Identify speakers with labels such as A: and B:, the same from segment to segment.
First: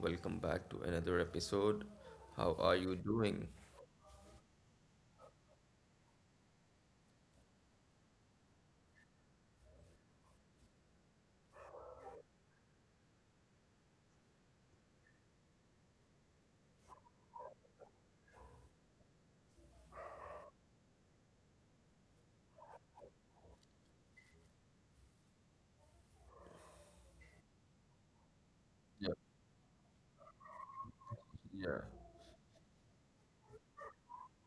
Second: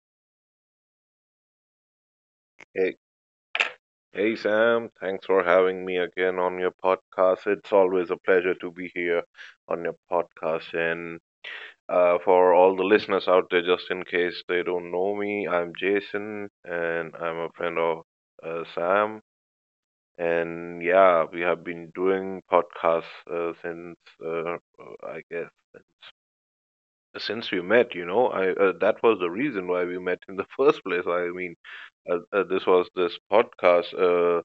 A: welcome back to another episode. How are you
B: Hey,
A: doing?
B: hey Sam, thanks for having me again on your podcast. It's always a pleasure to be here on your podcast. And for all the listeners out there, just in case they don't know me, I'm Jason and I'm a friend of Sam. And yeah, we have been doing podcasts since, uh, I guess, since we met, you know. I That
A: Yeah,
B: was the reason why we met in the first place. I mean,
A: yeah,
B: this was this podcast.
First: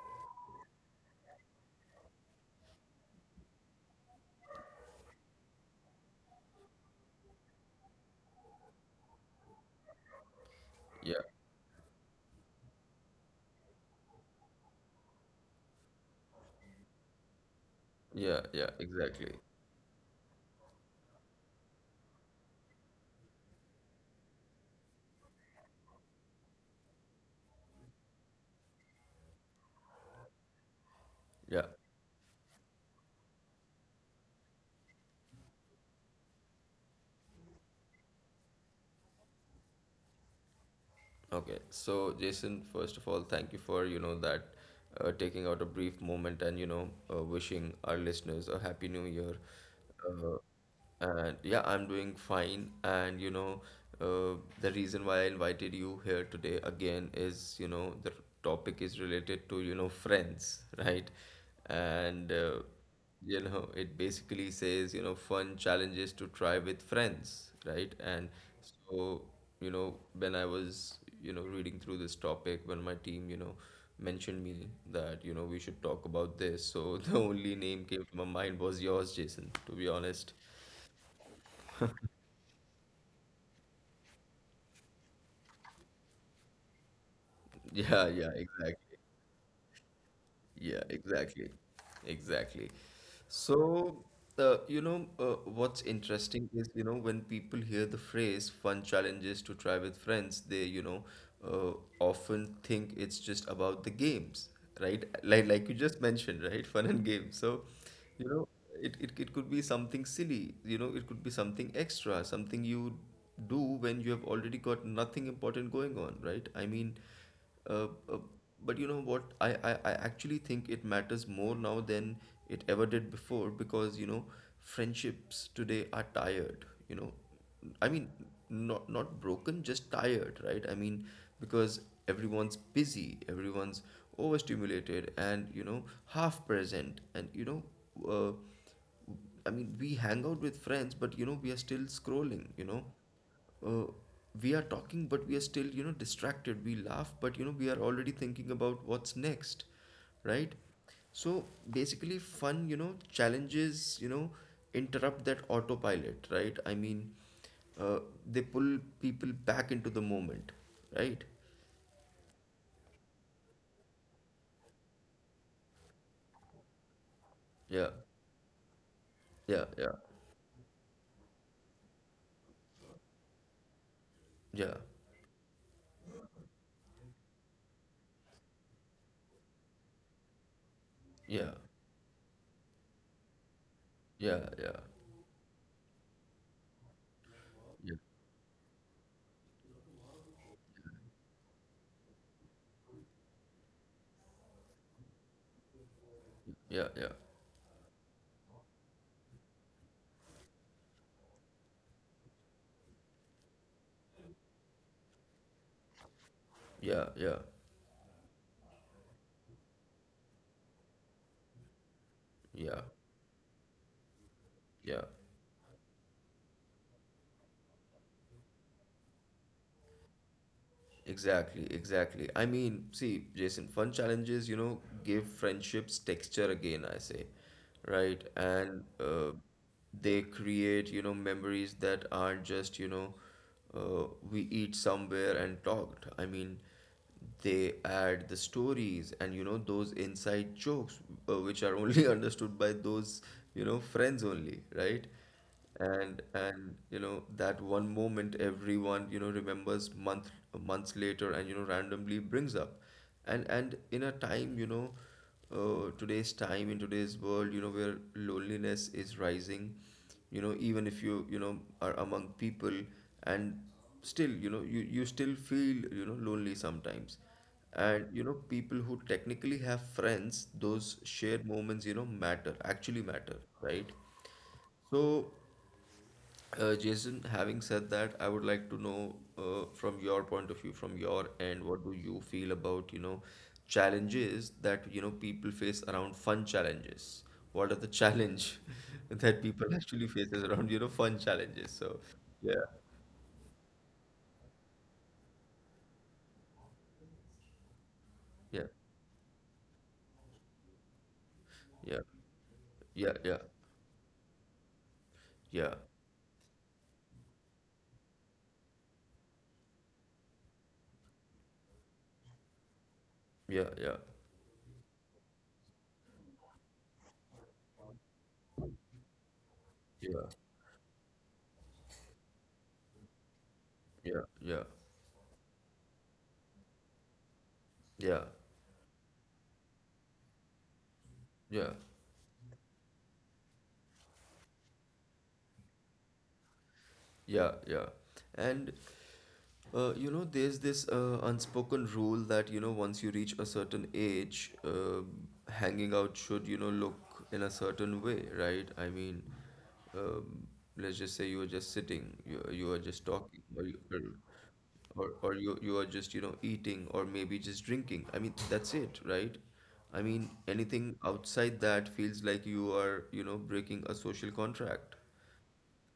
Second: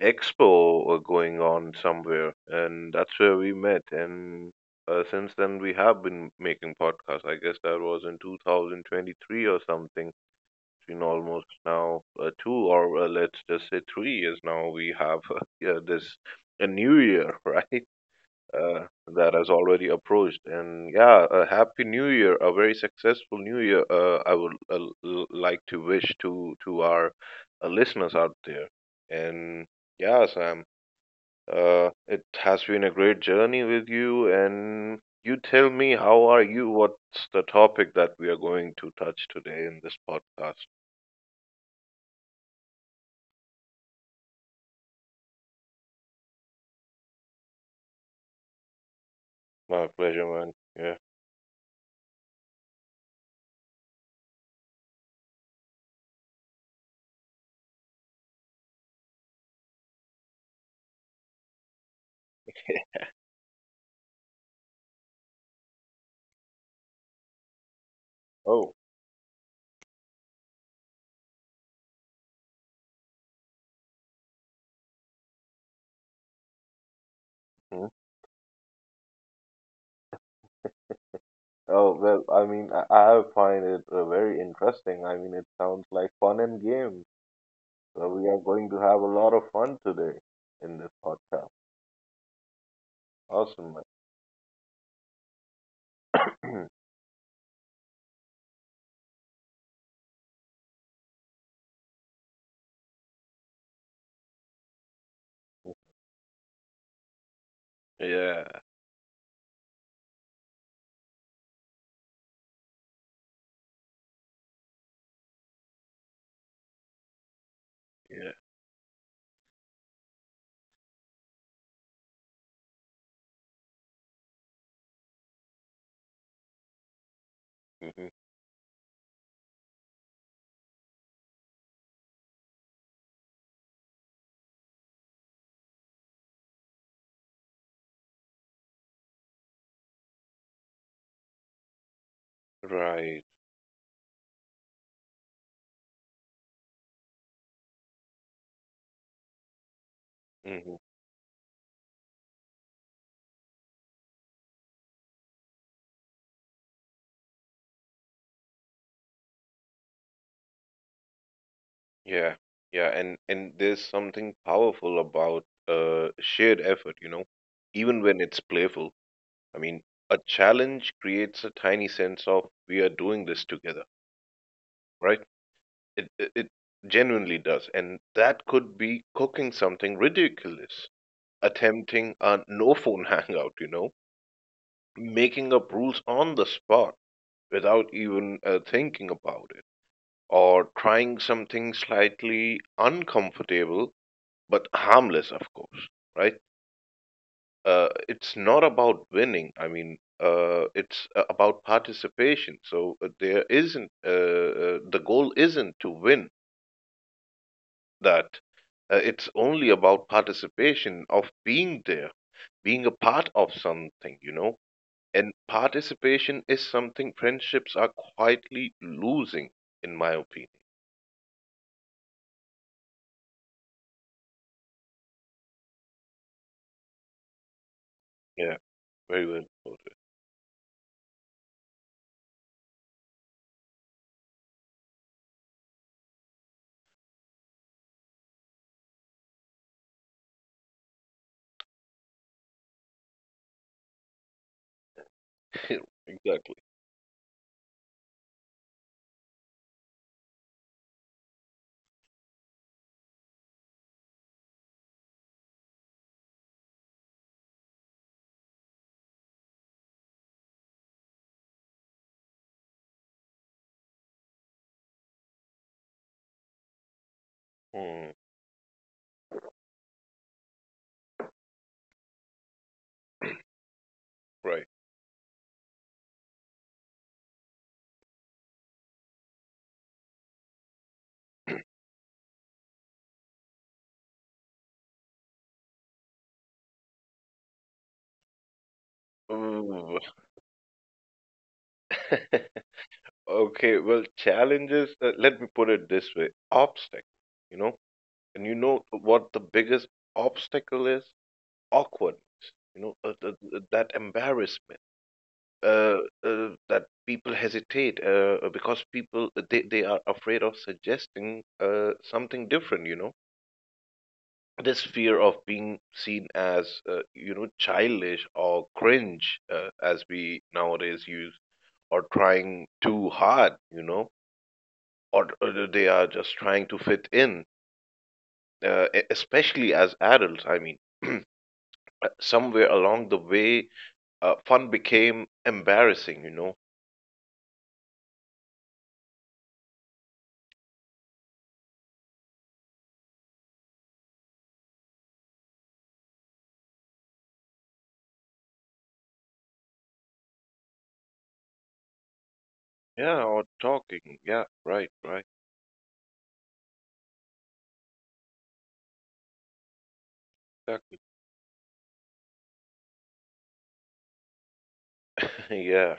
B: Expo going on somewhere, and that's where we met. And since then, we have been making podcasts. I guess that was in 2023 or something. It's been
A: yeah,
B: almost now two, or let's just say 3 years now. We have yeah, this a new year, right?
A: yeah,
B: Uh, that
A: Exactly.
B: has already approached, and yeah, a happy new year, a very successful new year. I would like to wish to our listeners out there, and yeah, Sam.
A: Yeah.
B: It has been a great journey with you, and you tell me how are you? What's the topic that we are going to touch today in this podcast?
A: Okay, so Jason, first of all, thank you for you know that taking out a brief moment and wishing our listeners a happy new year.
B: My pleasure,
A: Uh,
B: man. Yeah.
A: and yeah, I'm doing fine. And the reason why I invited you here today again is the topic is related to friends, right? And you know it basically says fun challenges to try with friends, right? And
B: Oh,
A: so when I was reading through this topic, when my team mentioned me that we should talk about this, so the only name
B: mhm.
A: came to my mind was yours, Jason, to be honest.
B: Oh well. I mean, I find it very interesting. I mean, it sounds like fun and games. So
A: yeah
B: we
A: yeah
B: are going to
A: exactly.
B: have a lot of fun today in
A: Yeah,
B: this podcast.
A: exactly. Exactly.
B: Awesome,
A: So, what's interesting
B: man.
A: is, when people hear the phrase fun challenges to try with friends, they, uh, often think it's just about the games, right? Like you just mentioned, right? Fun and games. So, you
B: Yeah.
A: know, it could be something silly, it could be something extra, something you do when you have already got nothing important going on, right? Uh, uh,
B: Yeah.
A: but you know what? I actually think it matters more now than it ever did before because, friendships today are tired, you know. I mean,
B: Hmm.
A: not broken, just tired, right? I mean, because everyone's busy, everyone's overstimulated, and, half present and, uh, I mean, we hang out with friends, but you know, we are still scrolling,
B: Right.
A: uh, we are talking, but we are still you know distracted. We laugh, but you know we are already thinking about what's next, right?
B: Mm-hmm.
A: So basically fun you know challenges you know interrupt that autopilot, right? Uh, they pull people back into the moment, right?
B: Yeah, yeah, and there's something powerful about shared effort, you know,
A: yeah
B: even when it's playful. I
A: yeah
B: mean,
A: yeah
B: a challenge creates a tiny sense of we are doing this together,
A: yeah
B: right? It genuinely does, and that could be cooking something ridiculous,
A: yeah
B: attempting a no phone hangout, you know,
A: yeah yeah
B: making up rules on the spot without
A: yeah
B: even thinking about it, or trying something slightly uncomfortable but harmless, of course, right?
A: yeah yeah
B: It's not about winning. I mean, it's about participation. So the goal isn't to win
A: yeah yeah
B: that. It's only about participation of being there,
A: yeah
B: being a part of something, you know.
A: yeah
B: And participation is something friendships are quietly losing, in my opinion.
A: Exactly, exactly. I mean, see, Jason, fun challenges, you know, give friendships texture again, I say, right?
B: Yeah,
A: And
B: very well put.
A: they create, memories that aren't just, we eat somewhere and talked. I mean, they add the stories and you know those inside jokes which are only understood by those you know friends only, right?
B: Exactly.
A: And you know that one moment everyone you know remembers months later and you know randomly brings up. And In a time you know today's time, in today's world, you know where loneliness is rising, you know, even if you you know are among people, and still you know you still feel you know lonely sometimes. And
B: Hmm,
A: you know people who technically have friends, those shared moments you know matter, actually matter, right?
B: right.
A: So Jason, having said that, I would like to know from your point of view, from your end, what do you feel about, challenges that, people face around fun challenges? What are the challenge that people
B: Ooh.
A: actually faces around, fun challenges? So, yeah,
B: Okay, well, challenges, let me put it this way, obstacle, you know, and you
A: yeah,
B: know what the biggest obstacle is?
A: yeah,
B: Awkwardness, you know,
A: yeah, yeah,
B: that embarrassment,
A: yeah,
B: uh, that people hesitate because people they are afraid of suggesting something different, you know.
A: yeah, yeah,
B: This fear of being seen as, you know, childish or cringe, as
A: yeah,
B: we nowadays use, or trying too hard, you know,
A: yeah, yeah, yeah,
B: or they are just trying to fit in,
A: yeah.
B: especially as adults. I mean,
A: yeah.
B: somewhere along the way, fun became embarrassing, you know?
A: Yeah, yeah. And you know, there's this unspoken rule that, once you reach a certain age, hanging out should, look in a certain way, right? I mean, um, let's just say you are just sitting, you are just
B: Yeah, or
A: talking, or, you,
B: talking. Yeah, right,
A: or, or
B: right,
A: or you, you are just, eating, or maybe just drinking. I mean, that's it, right? I mean, anything
B: exactly.
A: outside that feels like you are, breaking a social contract.
B: Yeah,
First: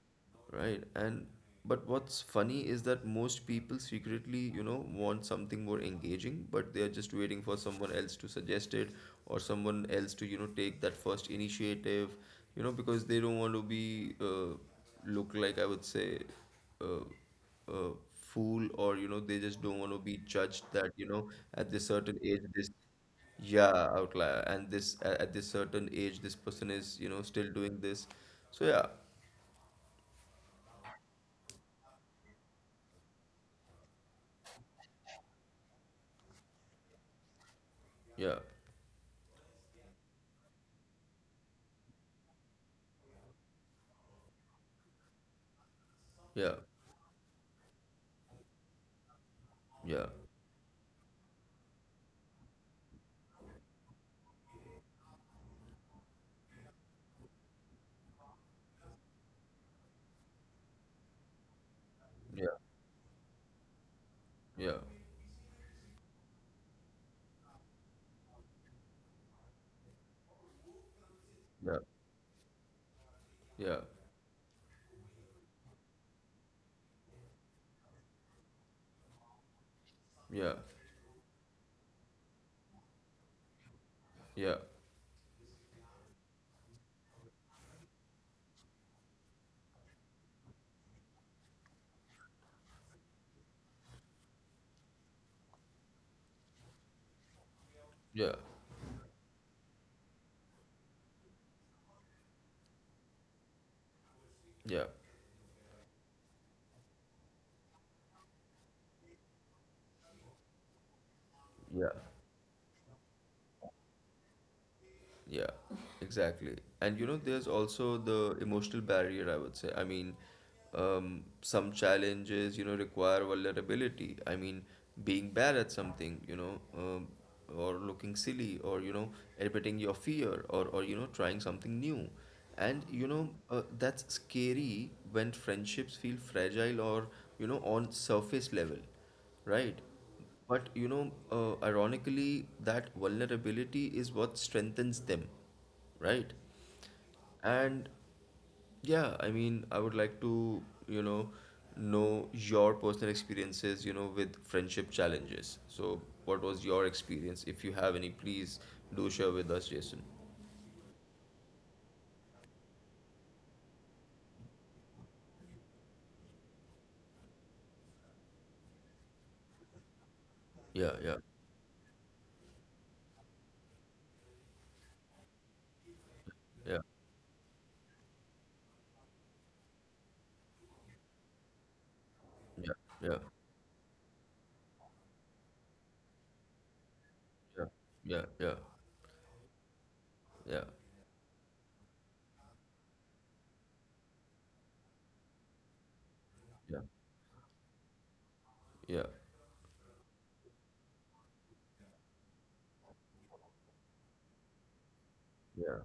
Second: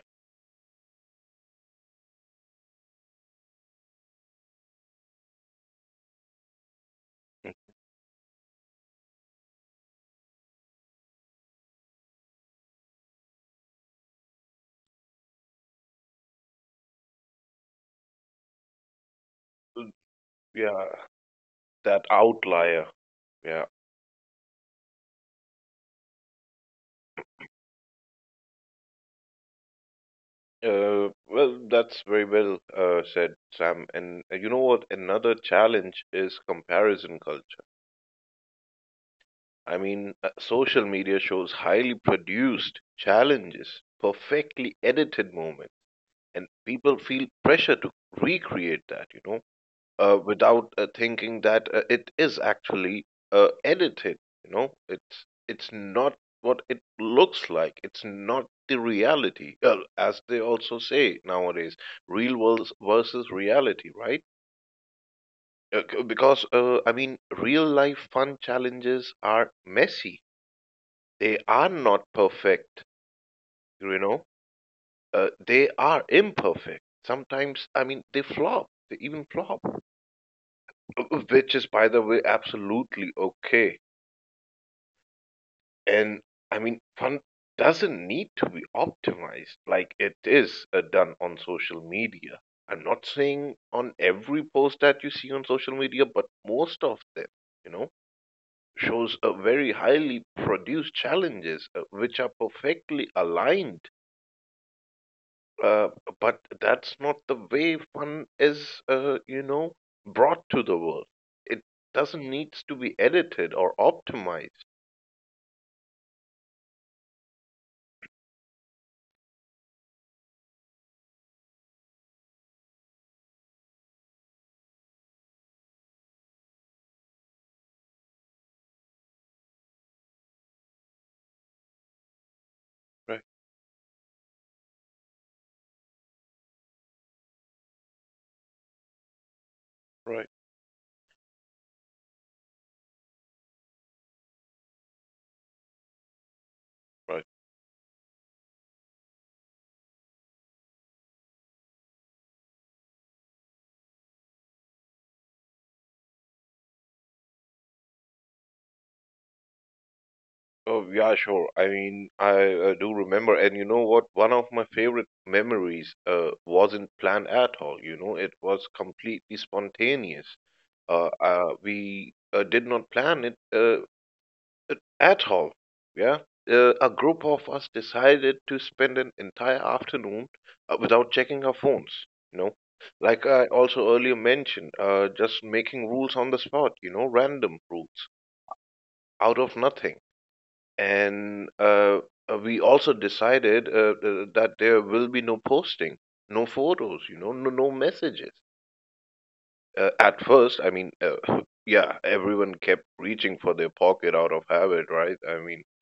A: Right. And but what's funny is that most people secretly, want something more engaging, but they are just waiting for someone else to suggest it, or someone else to, take that first initiative, because they don't want to be look like, I would say, uh, a fool, or you know they just don't want
B: mm,
A: to be judged
B: yeah,
A: that you know at this
B: that
A: certain age this
B: outlier. Yeah.
A: yeah outlier. And this at this certain age, this person is you know still doing this. So yeah,
B: Well, that's very well said, Sam. And you know what? Another challenge is comparison culture.
A: yeah,
B: I mean, social media shows highly produced challenges, perfectly edited moments, and
A: yeah.
B: people feel pressure to recreate that, you know,
A: Yeah,
B: without thinking that it is actually edited. You know, it's not what it looks like. It's not the reality, as they also say nowadays, real
A: yeah,
B: world versus reality, right?
A: yeah,
B: Because I mean, real life fun challenges are messy, they are
A: yeah,
B: not perfect,
A: yeah,
B: you know. They are imperfect. Sometimes, I mean, they flop. They even flop,
A: yeah,
B: which is, by the way, absolutely okay.
A: yeah,
B: And I mean, fun doesn't need to be optimized like it is done on social media. I'm not saying on every post that you see on social media, but most of them, you know,
A: yeah,
B: shows a very highly produced challenges which are perfectly aligned.
A: yeah,
B: Uh, but that's not the way fun is, you know, brought to the world. It
A: yeah.
B: doesn't needs to be edited or optimized.
A: Yeah, exactly. And you know, there's also the emotional barrier, I would say. I mean, some challenges, you know, require vulnerability. I mean, being bad at something, or looking silly, or, admitting your fear, or, you know, trying something new. And,
B: Right,
A: that's scary when friendships feel fragile, or, on surface level, right?
B: right,
A: But you know, ironically, that vulnerability is what strengthens them, right?
B: right.
A: And yeah, I mean, I would like to, you know, know your personal experiences, with friendship challenges. So, what was your experience? If you have any, please do share with us, Jason.
B: Oh, yeah, sure. I mean, I do remember, and you know what? One of my favorite memories wasn't planned at all. You know, it was completely spontaneous.
A: Yeah,
B: Uh,
A: yeah,
B: uh, we uh, did not plan it. At all, yeah.
A: yeah,
B: A group of us decided to spend an entire afternoon without checking our phones. You know,
A: yeah, yeah,
B: like I also earlier mentioned, just making rules on the spot. You know, random rules
A: yeah, yeah,
B: out of nothing.
A: yeah,
B: And we also decided that there will be no posting, no photos. You know, no messages.
A: yeah, yeah,
B: At first, I mean, yeah, everyone kept reaching for their pocket out of habit, right? I mean,
A: yeah,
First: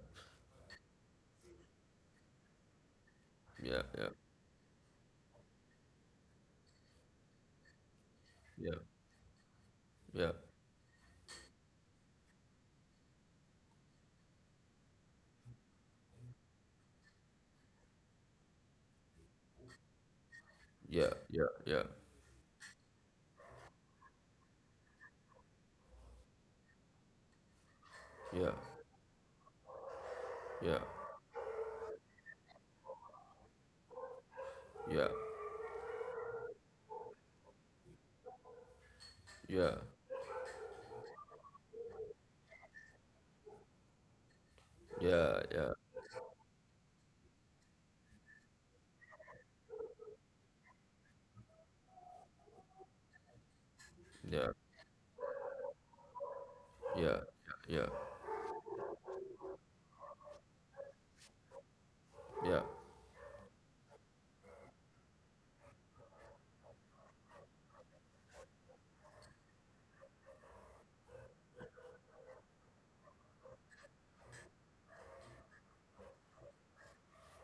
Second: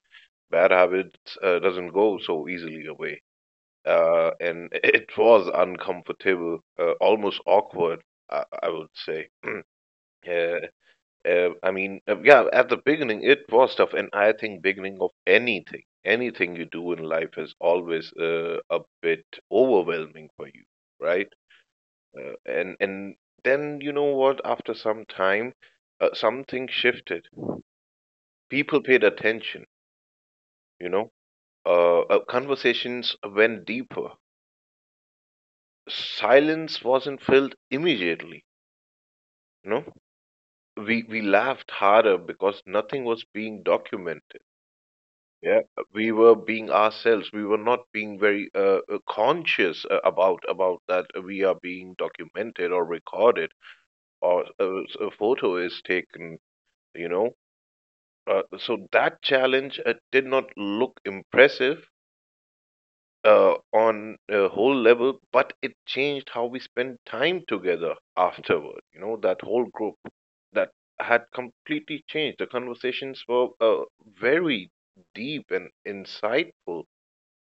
B: bad habits doesn't go so easily away.
A: yeah, yeah,
B: And it was uncomfortable, almost awkward, I,
A: yeah,
B: I
A: yeah, yeah,
B: would say. Yeah, I mean, yeah, at the beginning it was tough, and I think beginning of anything, anything you do in life is always a bit overwhelming for you,
A: yeah,
B: right?
A: yeah, yeah,
B: And then you know what? After some time, something shifted.
A: yeah,
B: People paid attention,
A: yeah.
B: you know. Conversations went deeper.
A: yeah.
B: Silence wasn't filled immediately. You
A: Yeah,
B: know, we laughed harder because nothing was being documented.
A: yeah,
B: Yeah,
A: yeah,
B: we were being ourselves. We were not being very conscious about that we are being documented or recorded or
A: yeah,
B: a photo is taken. You
A: yeah,
B: know,
A: yeah,
B: so that challenge did not look impressive.
A: yeah,
B: On a whole level, but it changed how we spent time together afterward. You know, that whole group that had completely changed. The conversations were very deep and insightful,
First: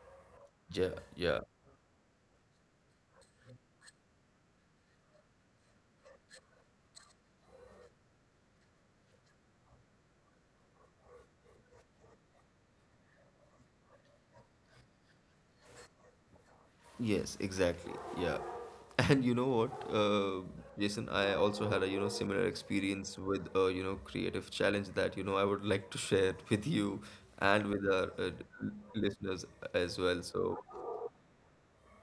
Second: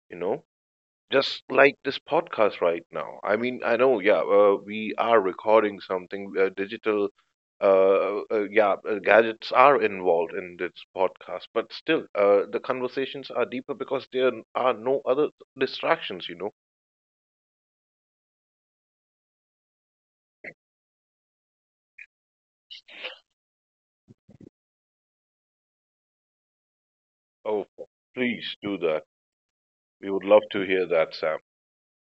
B: you know,
A: yeah, yeah.
B: just like this podcast right now. I mean, I know, yeah, we are recording something digital. Yeah, gadgets are involved in this podcast, but still, the conversations are deeper because there are no other distractions, you know.
A: Yes, exactly. Yeah. And Jason, I also had a, similar experience with a, creative challenge that, I would like to share with you and
B: Oh,
A: with our
B: please do that.
A: listeners as
B: We
A: well.
B: would love
A: So,
B: to hear that, Sam.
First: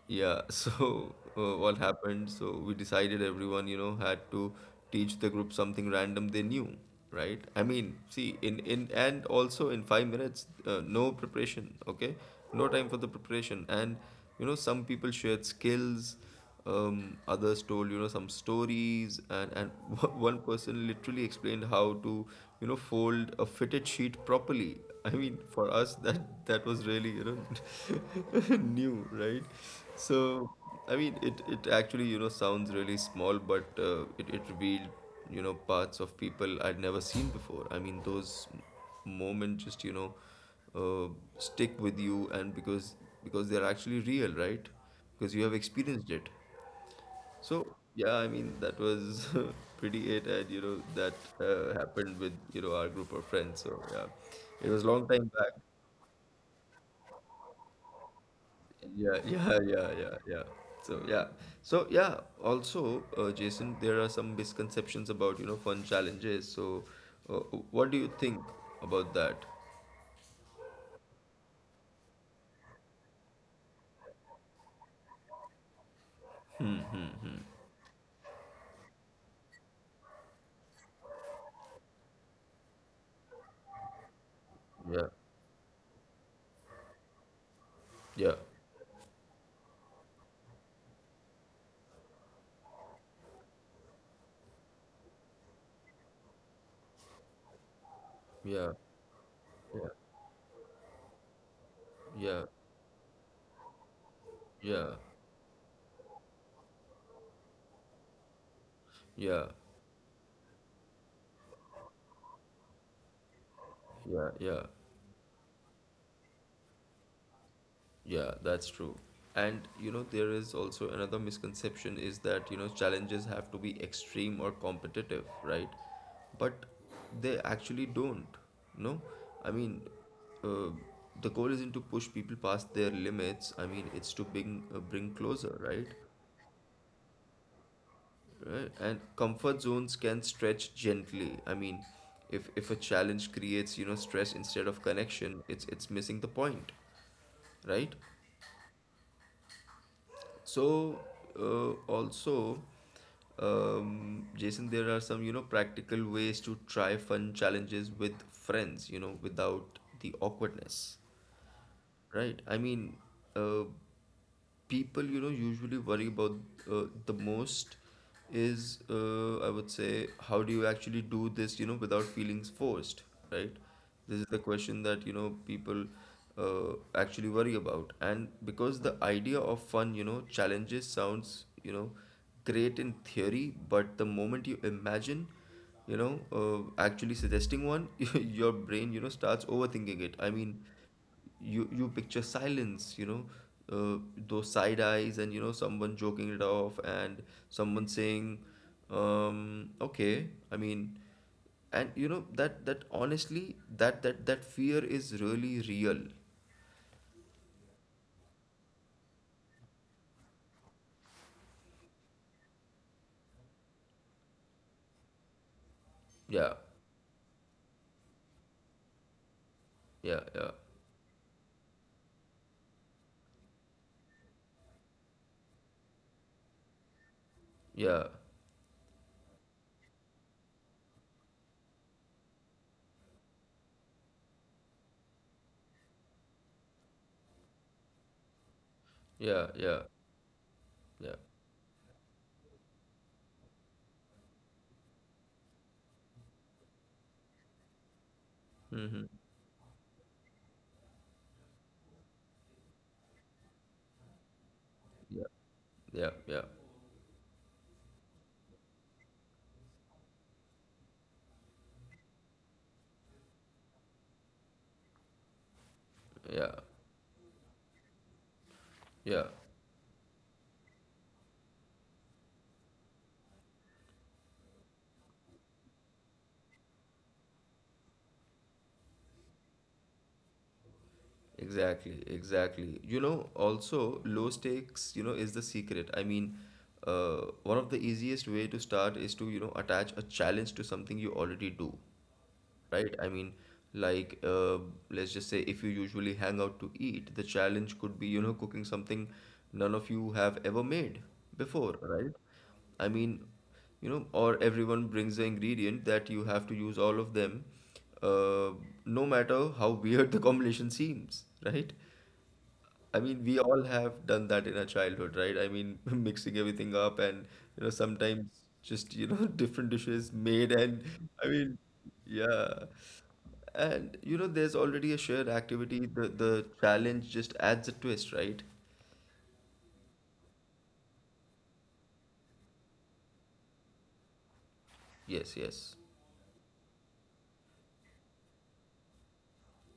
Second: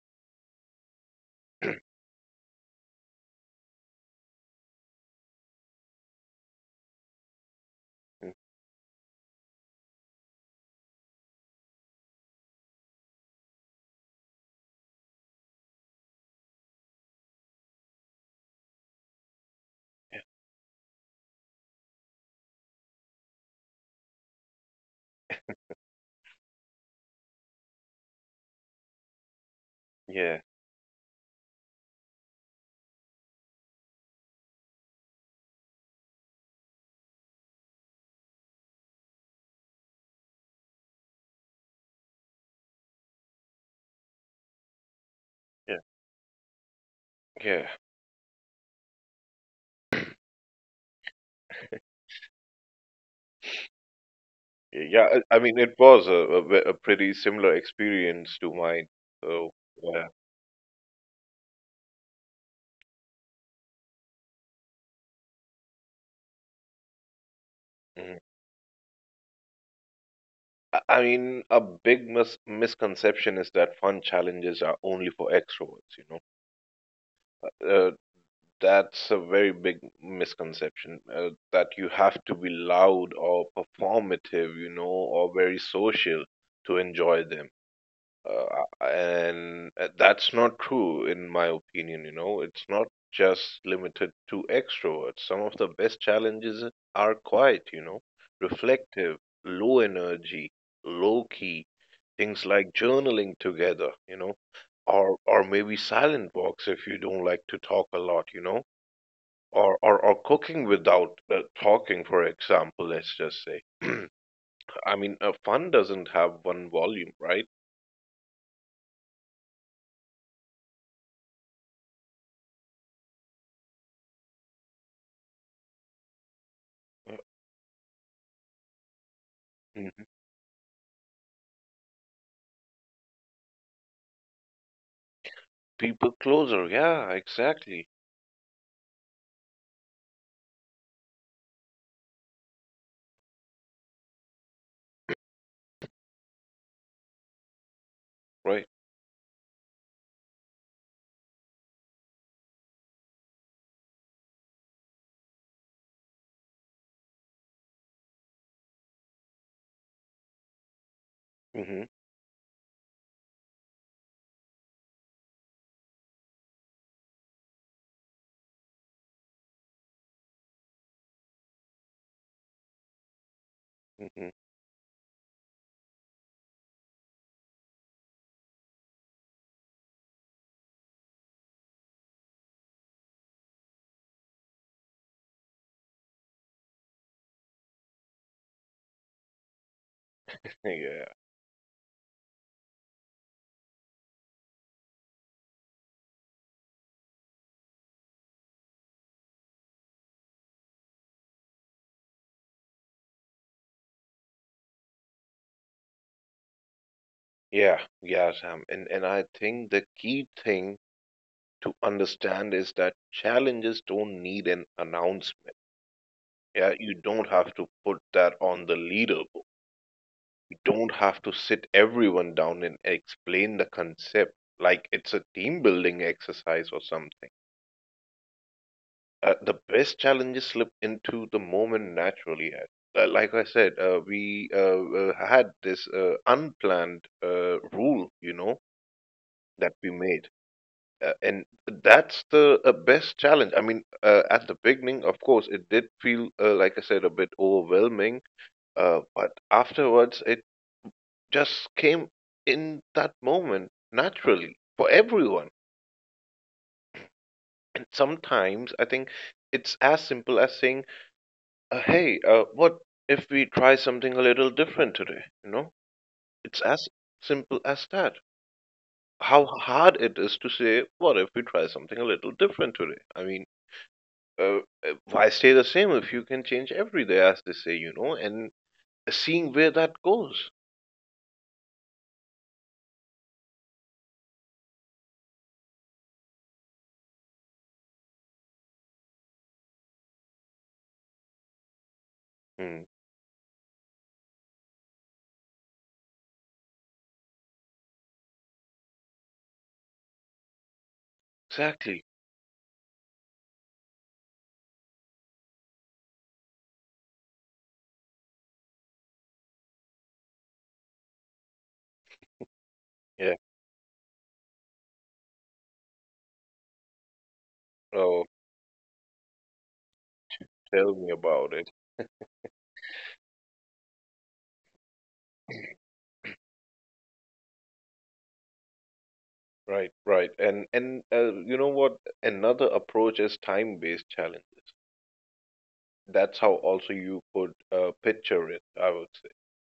A: yeah, so what happened? So we decided everyone, had to teach the group something random they knew, right? I mean,
B: Mm.
A: see, in and also in 5 minutes, no preparation, okay? No time for the preparation, and some people shared skills, others told you know some stories, and one person literally explained how to you know fold a fitted sheet properly. I mean, for us, that was really you know new, right? So
B: Yeah,
A: I mean, it actually you know sounds really small, but it, it revealed you know parts of people I'd never seen before. I mean, those moments just you know uh, stick with you, and because they're actually real, right? Because you have
B: yeah,
A: experienced it.
B: yeah,
A: So yeah, I mean, that was pretty it, and you know that happened with you know our group of friends. So yeah, it was a long
B: yeah.
A: time
B: I
A: back.
B: mean, it was a pretty similar experience to mine.
A: Yeah,
B: So yeah.
A: So yeah, so yeah. Also, Jason, there are some misconceptions about you know fun challenges. So, uh, what do you
B: Mhm.
A: think about that?
B: I mean, a big misconception is that fun challenges are only for extroverts, you know. Uh, That's a very big misconception that you have to be loud or performative, you know,
A: Yeah,
B: or very social to enjoy them.
A: yeah,
B: And That's not true, in my opinion, you know. It's not just limited to extroverts. Some of the best challenges are quiet, you know,
A: yeah,
B: reflective, low
A: yeah,
B: energy, low key, things
A: yeah,
B: like journaling together, you know,
A: yeah,
B: or maybe silent walks if you don't like to talk a lot, you know,
A: yeah,
B: or or cooking without talking, for example, let's just say.
A: yeah, yeah.
B: I mean, fun doesn't have one volume, right?
A: Yeah, that's true. And you know, there is also another misconception is that you know challenges have to be extreme or competitive, right? But they actually don't. No, I mean,
B: Mhm.
A: uh, the goal isn't to push people past their limits. I mean, it's to bring bring closer, right?
B: People closer, yeah, exactly,
A: Right. And comfort zones can stretch gently. I mean, if a challenge creates you know stress instead of connection, it's missing the point, right?
B: right.
A: So also, Jason, there are some you know practical ways to try fun challenges with friends, you know, without the awkwardness,
B: Hmm.
A: right? I mean, uh, people you know usually worry about the most is I would say how do you actually do this you know without feeling forced, right? This is
B: Hmm.
A: the question that you know people actually worry about. And because the idea of fun you know challenges sounds you know great in theory, but the moment you imagine actually suggesting one, your brain you know starts overthinking it. I mean,
B: Yeah,
A: you picture silence, uh, those side eyes, and you know someone joking it off, and someone saying okay. I mean, and you know that that honestly that fear is really real.
B: yeah, yeah Sam, and I think the key thing to understand is that challenges don't need an announcement.
A: Yeah
B: Yeah, you don't have to put that on the leaderboard.
A: yeah yeah
B: You don't have to sit everyone down and explain the concept like it's a team building exercise or something.
A: yeah
B: The best challenges slip into the moment naturally. Ed. Like I said, we had this unplanned rule, you know,
A: yeah
B: that
A: yeah
B: we made.
A: yeah
B: And that's the best challenge. I mean, at the beginning, of course, it did feel, like I said, a bit overwhelming. But afterwards, it just came in that moment naturally for
A: yeah
B: everyone.
A: yeah yeah
B: And sometimes I think it's as simple as saying, "Hey, what if we try something a little different today?" You know, it's
A: yeah
B: as simple as that.
A: yeah.
B: How hard it is to say, "What if we try something a little different today?" I mean, uh, why stay the same if you can change every day, as they say, you know? And seeing where that goes.
A: Exactly, exactly. You know, also low stakes, you know, is the secret. I mean, one of the easiest way to start is to, attach a challenge to something you already do,
B: Mm,
A: right? I mean, like, let's just say if you usually hang out to eat, the challenge could be, cooking something none of you have ever made before,
B: exactly.
A: right? I mean, or everyone brings the ingredient that you have to use all of them, uh, no matter how weird the combination seems, right? I mean,
B: Yeah.
A: we all have done that in our childhood, right? I mean, mixing everything up, and,
B: Oh,
A: sometimes just, different dishes made, and,
B: tell me
A: I
B: about
A: mean,
B: it.
A: yeah. And, there's already a shared activity. The challenge just adds a twist, right?
B: Right, right. And you know what? Another approach is time-based challenges.
A: Yes, yes.
B: That's how also you could picture it, I would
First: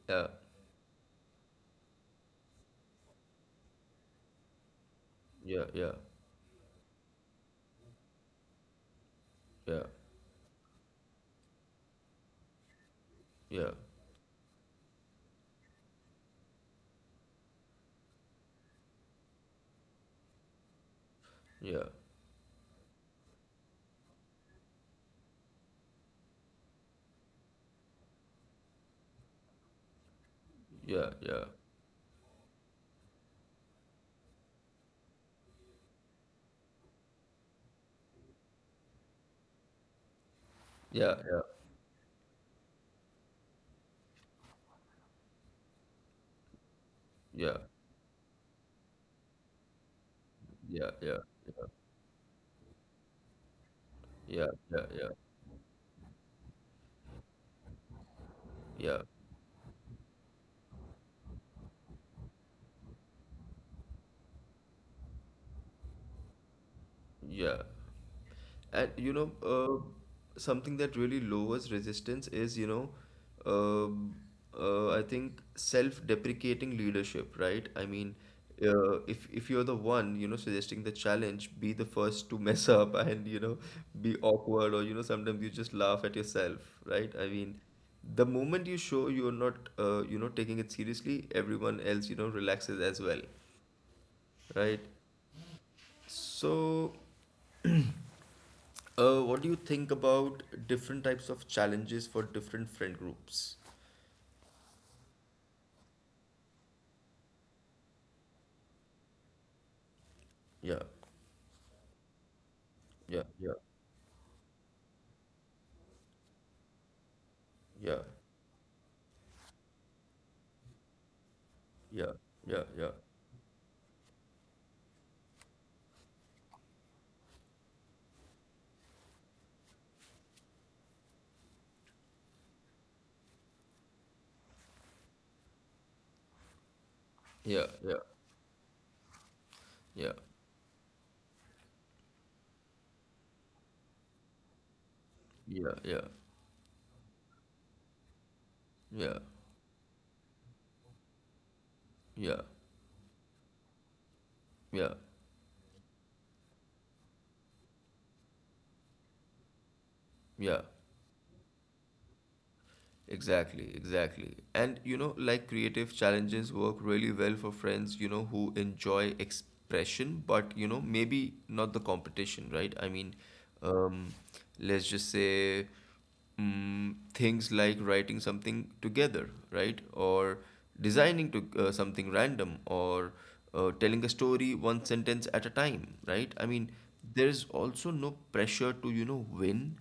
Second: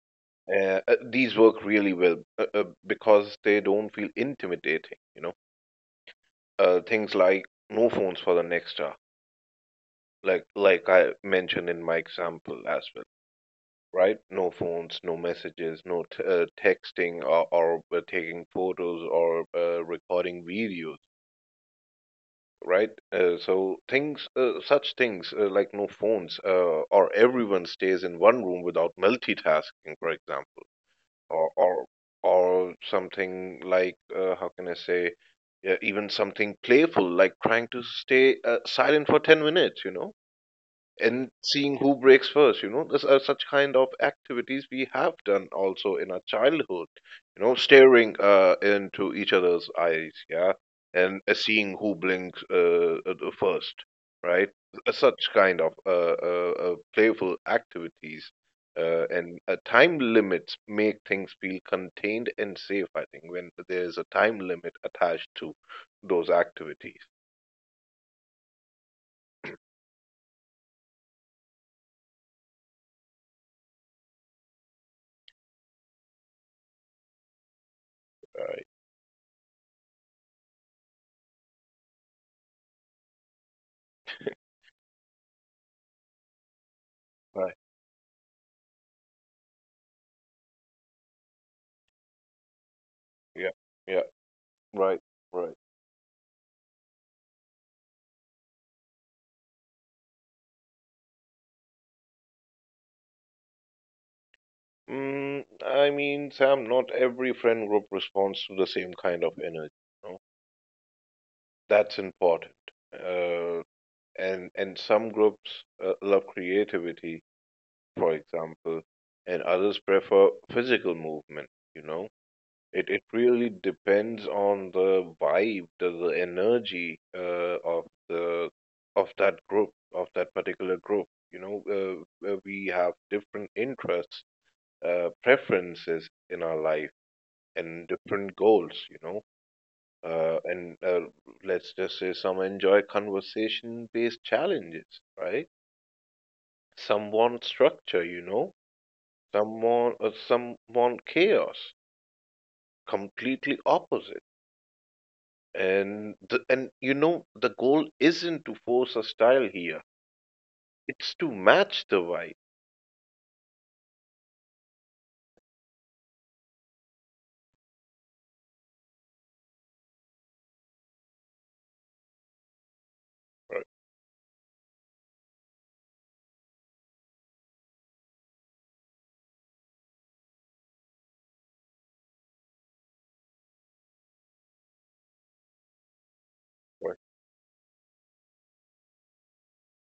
A: Yeah.
B: say. These work really well because they don't feel intimidating, you know.
A: Yeah, yeah.
B: Things like no phones for the next hour,
A: Yeah.
B: like I mentioned in my example as well,
A: Yeah.
B: right? No phones, no messages, no t texting or taking photos or recording videos,
A: Yeah.
B: right? So things, such things like no phones, or everyone stays in one room without multitasking, for example,
A: Yeah, yeah.
B: or or or something like how can I say, even something playful like trying to stay silent for 10 minutes,
A: Yeah,
B: and seeing who breaks first. This are such kind of activities we have done also in our childhood.
A: yeah.
B: Staring into each other's eyes, yeah,
A: Yeah. Yeah, yeah.
B: and
A: Yeah.
B: seeing who blinks the first,
A: Yeah,
B: right.
A: yeah,
B: Uh,
A: yeah.
B: such kind of playful activities,
A: Yeah.
B: and time limits make things feel contained and safe, I think, when there's a time limit attached to those activities,
A: Yeah. And something that really lowers resistance isum I think self-deprecating leadership, right? I mean,
B: right.
A: if you're the one, suggesting the challenge, be the first to mess up and, be awkward or, sometimes you just laugh at yourself, right? I
B: Right.
A: mean, the moment you show you're not, taking it seriously, everyone else, relaxes as well,
B: Yeah, yeah.
A: right?
B: Right, right.
A: So. What do you think about different types of challenges for different friend groups?
B: Mm, I mean, Sam, not every friend group responds to the same kind of energy. You know?
A: Yeah,
B: That's important.
A: yeah, yeah,
B: Uh, and some groups love creativity,
A: yeah,
B: for example, and others prefer physical movement. You know,
A: yeah, yeah,
B: it
A: yeah,
B: it really depends on the vibe, the energy of that group, of that particular group. You know, we have different interests, preferences in our life
A: yeah,
B: and different goals.
A: yeah, yeah,
B: And Let's just say some enjoy conversation based challenges, right?
A: yeah, yeah,
B: Some want structure, you know,
A: yeah,
B: some want chaos,
A: yeah,
B: completely opposite.
A: yeah,
B: And you know the goal isn't to force a style here;
A: yeah.
B: it's to match the vibe,
A: Exactly, exactly. And like creative challenges work really well for friends, who enjoy expression, but maybe not the competition, right? I mean,
B: right?
A: um, let's just say things like writing something together, right? Or designing to something random, or telling a story one sentence at a time, right? I mean, there's also no pressure to, you know, win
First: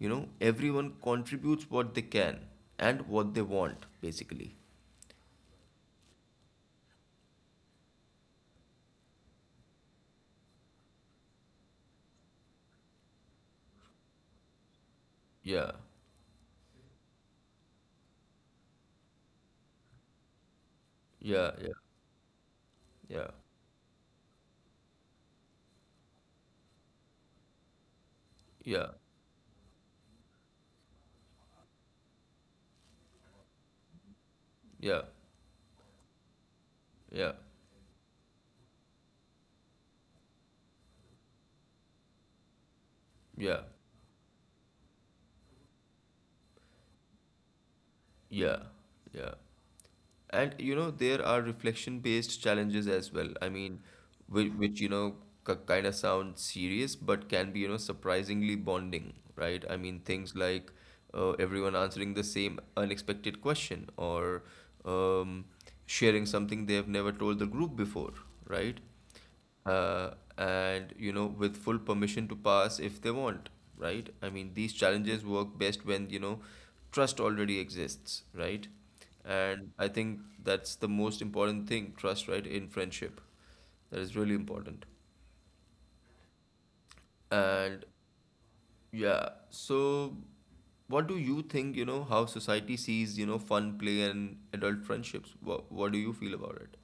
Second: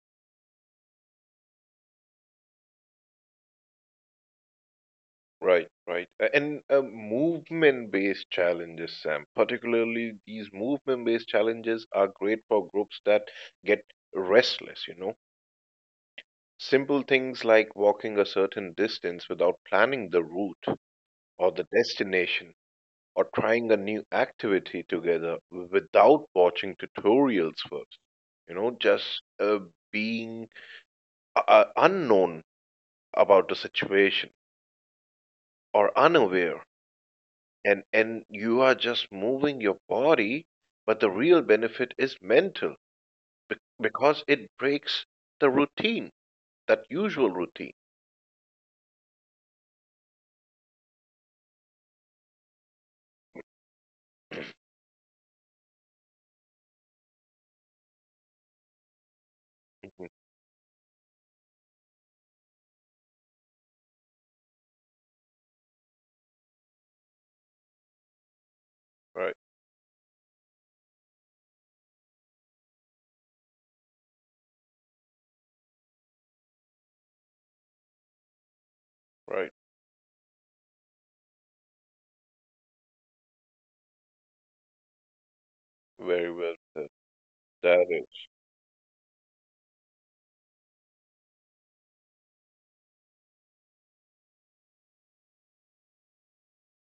A: you know, Everyone contributes what they can and what they want, basically.
B: Right, right. A- And Movement-based challenges, Sam, particularly these movement-based challenges are great for groups that get restless, you know.
A: Yeah,
B: Simple things like walking a certain distance without planning the route
A: yeah,
B: or the
A: yeah,
B: destination, or
A: yeah,
B: trying a new activity together without watching tutorials first, you know,
A: yeah,
B: just being unknown about the situation,
A: yeah,
B: or unaware,
A: yeah,
B: and you are just moving your body, but the real benefit is mental, be-
A: yeah,
B: because it breaks the routine, that usual routine.
A: yeah, yeah. There are reflection-based challenges as well. I mean, which k kind of sound serious, but can be, surprisingly bonding, right? I mean,
B: Mhm.
A: things like everyone answering the same unexpected question or um, sharing something they've never told the group before, right?
B: Right,
A: uh, and with full permission to pass if they want, right? I mean, these challenges work best when trust already exists, right?
B: right.
A: And I think that's the most important thing: trust, right? In friendship, that is really important.
B: Very well said. That
A: And
B: is.
A: yeah, so what do you think, how society sees, fun, play, and adult friendships? What do you feel about it?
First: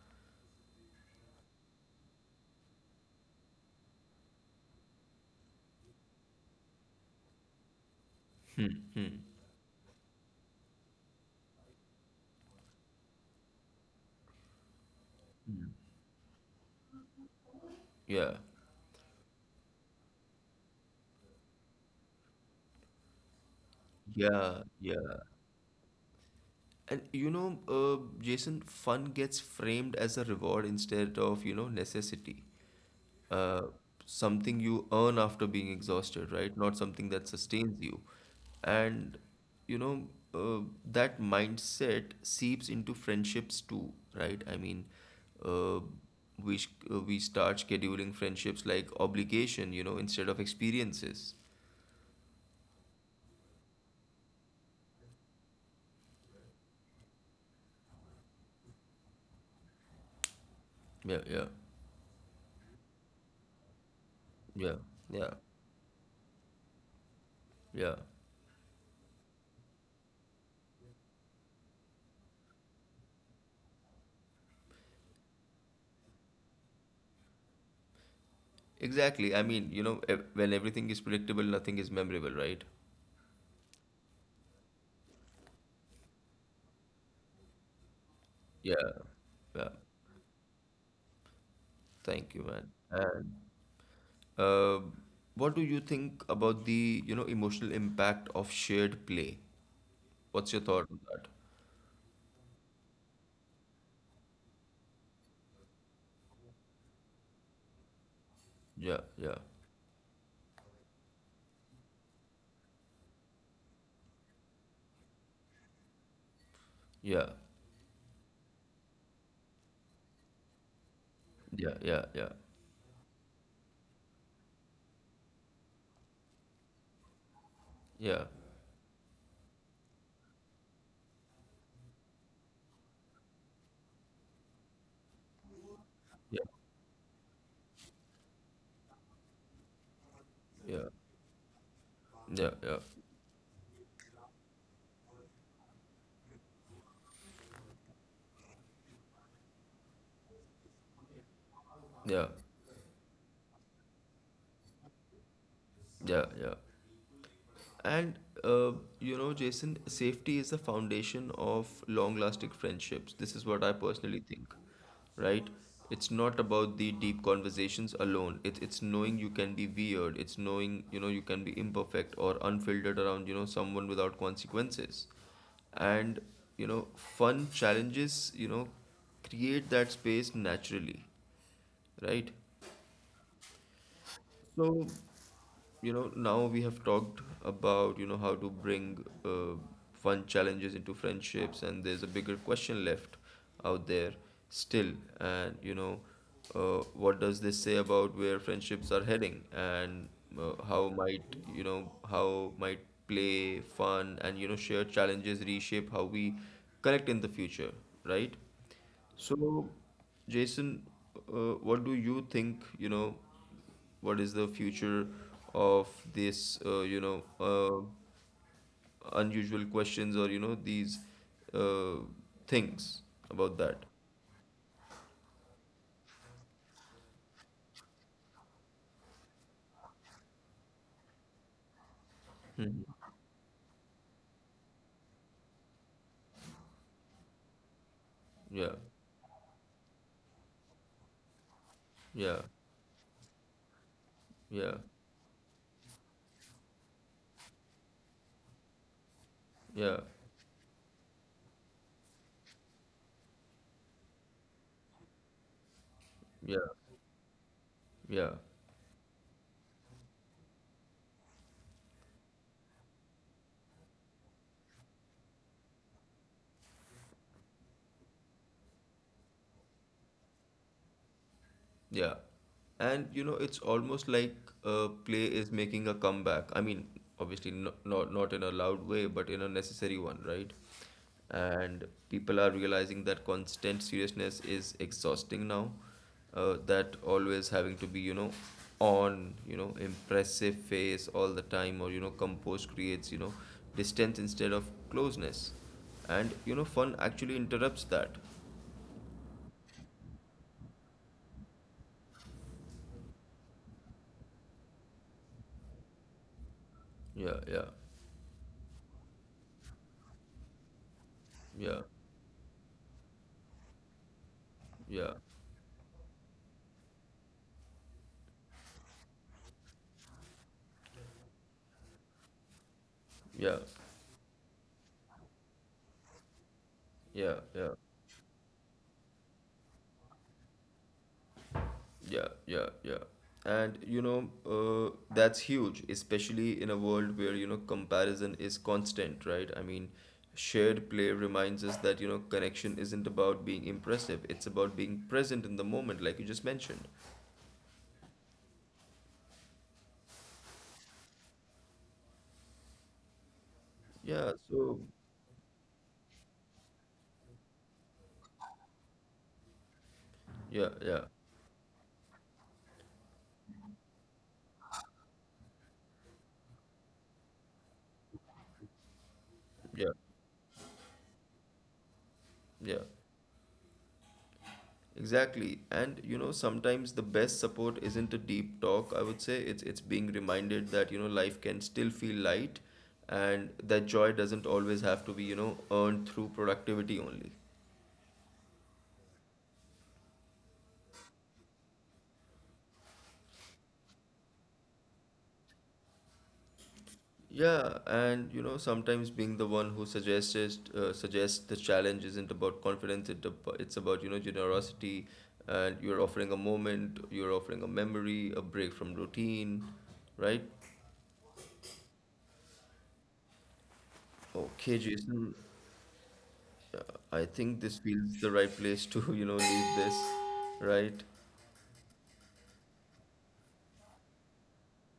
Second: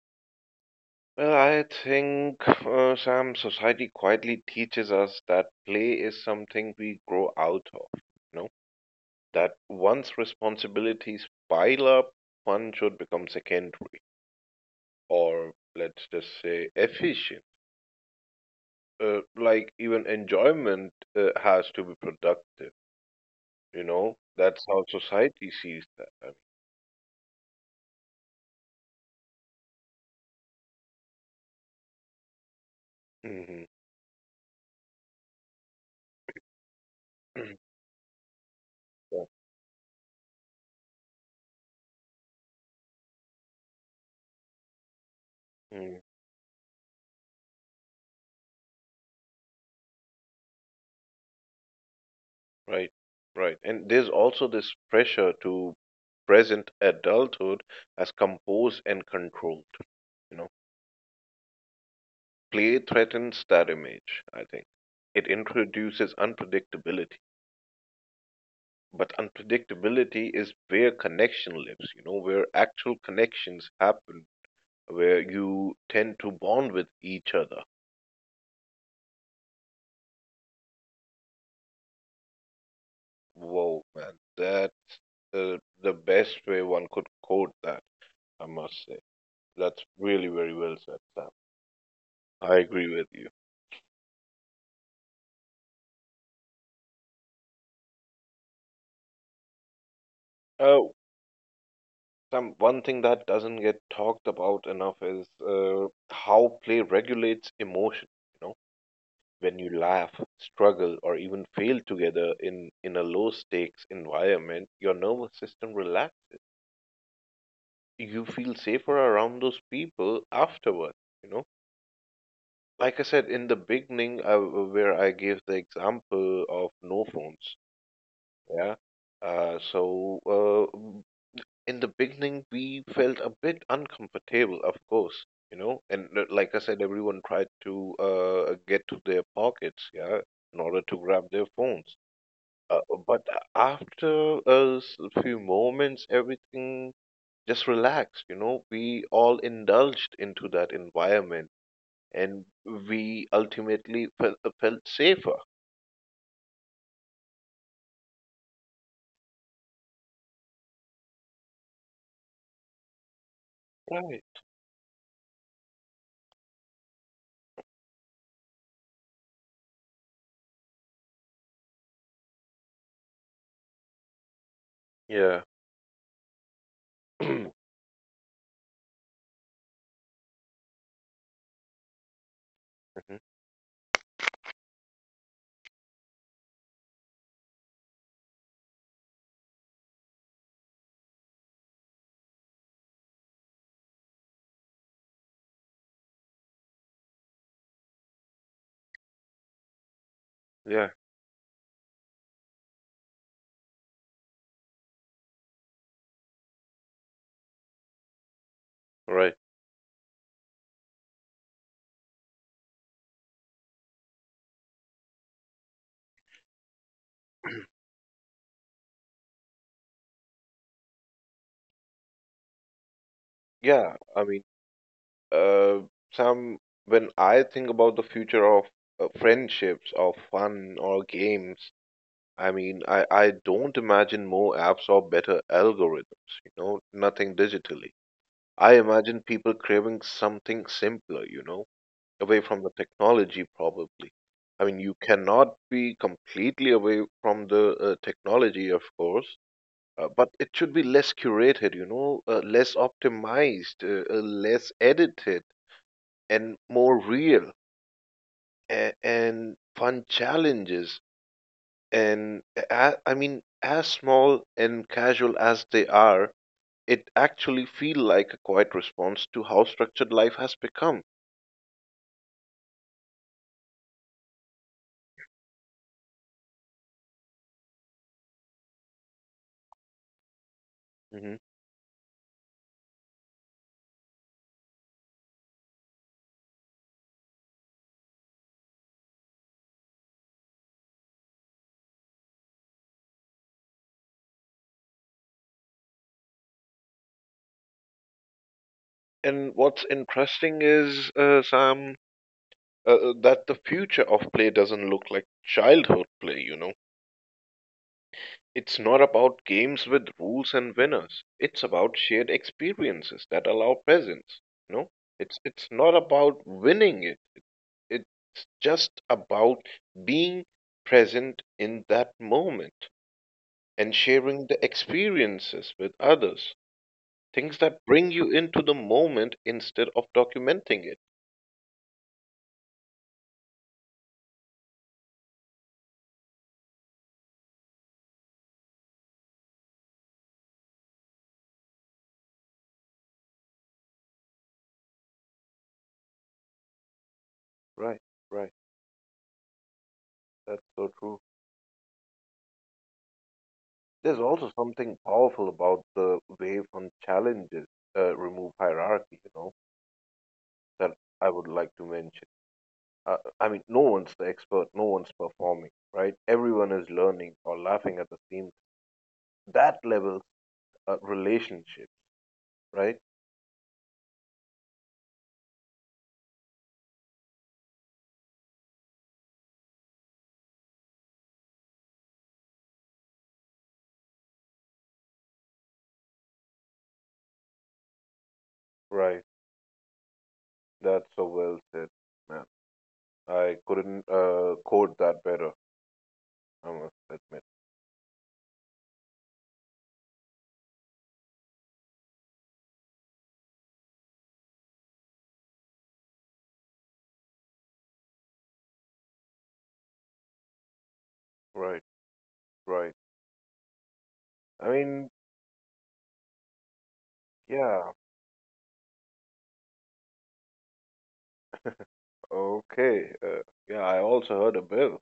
B: Well, I think, Sam, society quietly teaches us that play is something we grow out of, you know,
A: Hmm. Hmm.
B: that once responsibilities pile up, fun should become secondary. Or let's just say efficient.
A: Yeah,
B: Like even enjoyment has to be productive. You know,
A: yeah,
B: that's how
A: yeah.
B: society sees that. I
A: And, Jason, fun gets framed as a reward instead of, necessity. Uh,
B: mean,
A: Something you earn after being exhausted, right? Not something that
B: mhm.
A: sustains you. And,
B: Yeah.
A: you know, uh, that mindset seeps into friendships too, right? I mean, uh,
B: Mm,
A: we start scheduling friendships like obligation, instead of experiences.
B: right, right. And there's also this pressure to present adulthood as composed and controlled. You know,
A: Yeah, yeah,
B: play threatens that image. I think
A: yeah,
B: it
A: yeah,
B: introduces unpredictability.
A: yeah.
B: But unpredictability is where connection lives, you know, where actual connections happen, where you tend to bond with each other.
A: Exactly. I mean, when everything is predictable, nothing is memorable, right?
B: Whoa, man, that's uh, the best way one could quote that, I
A: Yeah.
B: must say.
A: Yeah.
B: That's really very well said, Sam.
A: Thank you,
B: I
A: man.
B: agree with you.
A: And, uh, what do you think about the, emotional impact of shared play? What's your thought
B: Oh,
A: on that?
B: Sam, one thing that doesn't get talked about enough is how play regulates emotion. You know,
A: Yeah, yeah,
B: when you laugh, struggle, or even fail together in a low stakes environment, your nervous system relaxes.
A: yeah,
B: You feel safer around those people afterward, you know.
A: yeah, yeah,
B: Like I said in the beginning, where I gave the example of no phones,
A: yeah,
B: yeah. Uh, so uh, m- in the beginning, we felt a bit uncomfortable, of course, you know. And
A: yeah,
B: like I said, everyone tried to get to their pockets, yeah, in order
A: yeah,
B: to grab their phones.
A: yeah, yeah, yeah,
B: Uh, but after few moments, everything just relaxed, you know. We all indulged into that environment,
A: yeah,
B: and we ultimately felt safer.
A: yeah, yeah. And uh, Jason, safety is the foundation of long-lasting friendships. This is what I personally
B: Right.
A: think, right? It's not about the deep conversations alone. It's knowing you can be weird. It's knowing, you can be imperfect or unfiltered around, someone without consequences.
B: Yeah.
A: And, fun challenges, create that space naturally, right?
B: Mhm.
A: So, now we have talked about, how to bring fun challenges into friendships, and there's a bigger question left out there still. And, what does this say about where friendships are heading, and
B: Yeah.
A: how might, you know how might play, fun, and, shared challenges reshape how we connect in the future, right?
B: Right.
A: So, Jason, what do you think, what is the future of this, uh, unusual questions, or, these uh, things about that?
B: Yeah, I mean, uh, Sam, when I think about the future of friendships, or fun, or games, I mean, I don't imagine more apps or better algorithms, you know, nothing digitally.
A: Yeah,
B: I imagine people craving something simpler, you know,
A: yeah,
B: away from the technology, probably. I
A: yeah,
B: mean, you cannot be completely away from the technology, of course.
A: yeah,
B: But it should be less curated, you know, less optimized, less edited,
A: yeah,
B: and more real.
A: yeah.
B: And fun challenges and, I mean, as small and casual as they are, it actually feel like a quiet response to how structured life has become.
A: Yeah. It's almost like play is making a comeback. I mean, obviously not in a loud way, but in a necessary one, right?
B: Hmm.
A: And people are realizing that constant seriousness is exhausting now. That always having to be, on, impressive face all the time, or composed creates, distance instead of closeness. Fun actually interrupts that.
B: And what's interesting is, Sam, that the future of play doesn't look like childhood play, you know.
A: Yeah, yeah,
B: It's not about games with rules and winners. It's
A: yeah,
B: about shared experiences that allow presence. You know,
A: yeah,
B: it's not about winning it. It's just about being present in that moment
A: yeah.
B: and sharing the experiences with others.
A: Yeah,
B: Things
A: yeah,
B: that bring you into the moment instead of documenting it.
A: yeah, yeah, yeah. That's huge, especially in a world where, comparison is constant, right? I mean, shared play reminds us that, connection isn't about being impressive, it's about being present in the moment, like you just mentioned.
B: Right, right. That's so true. There's
A: Yeah,
B: also
A: so,
B: something powerful about the way fun challenges remove hierarchy, you know,
A: yeah,
B: that
A: yeah,
B: I would like to mention. I mean, no one's the expert, no one's performing, right? Everyone is learning or laughing at the same. That
A: yeah,
B: levels relationship,
A: yeah.
B: right?
A: Exactly. Sometimes the best support isn't a deep talk, I would say. It's being reminded that, life can still feel light and that joy doesn't always have to be, earned through productivity only.
B: Right. That's so well said, man. I couldn't quote that better, I must admit.
A: Yeah, and sometimes being the one who suggests it, suggests the challenge isn't about confidence, it's about, generosity and you're offering a moment, you're offering a memory, a break from routine, right?
B: Right, right. I
A: Okay,
B: mean,
A: Jason. I think this
B: yeah,
A: feels the right place to, leave this, right?
B: okay. Yeah, I also heard a bell.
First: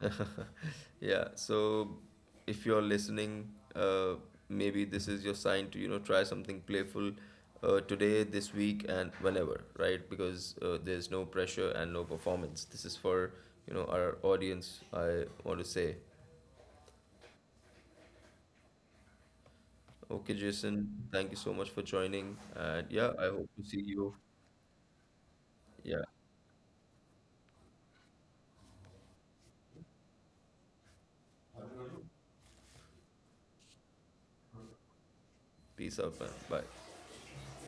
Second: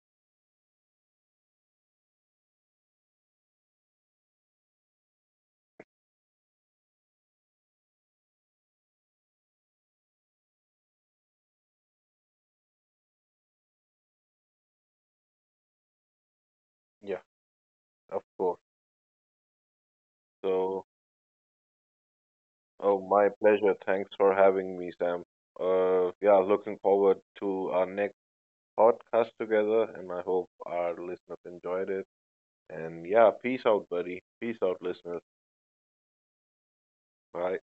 A: Yeah, so if you're listening, uh, maybe this is your sign to, try something playful today, this week, and whenever, right? Because there's no pressure and no performance. This is for, our audience, I want to say.
B: Yeah, of course.
A: Okay,
B: So.
A: Jason, thank you so much for joining. And
B: Oh,
A: yeah, I
B: my
A: hope to
B: pleasure.
A: see
B: Thanks
A: you.
B: for having me, Sam.
A: Yeah,
B: Yeah, looking forward to our next podcast together, and I hope our listeners enjoyed it. And yeah, peace out, buddy. Peace out, listeners.
A: peace out, man. Bye.
B: Bye.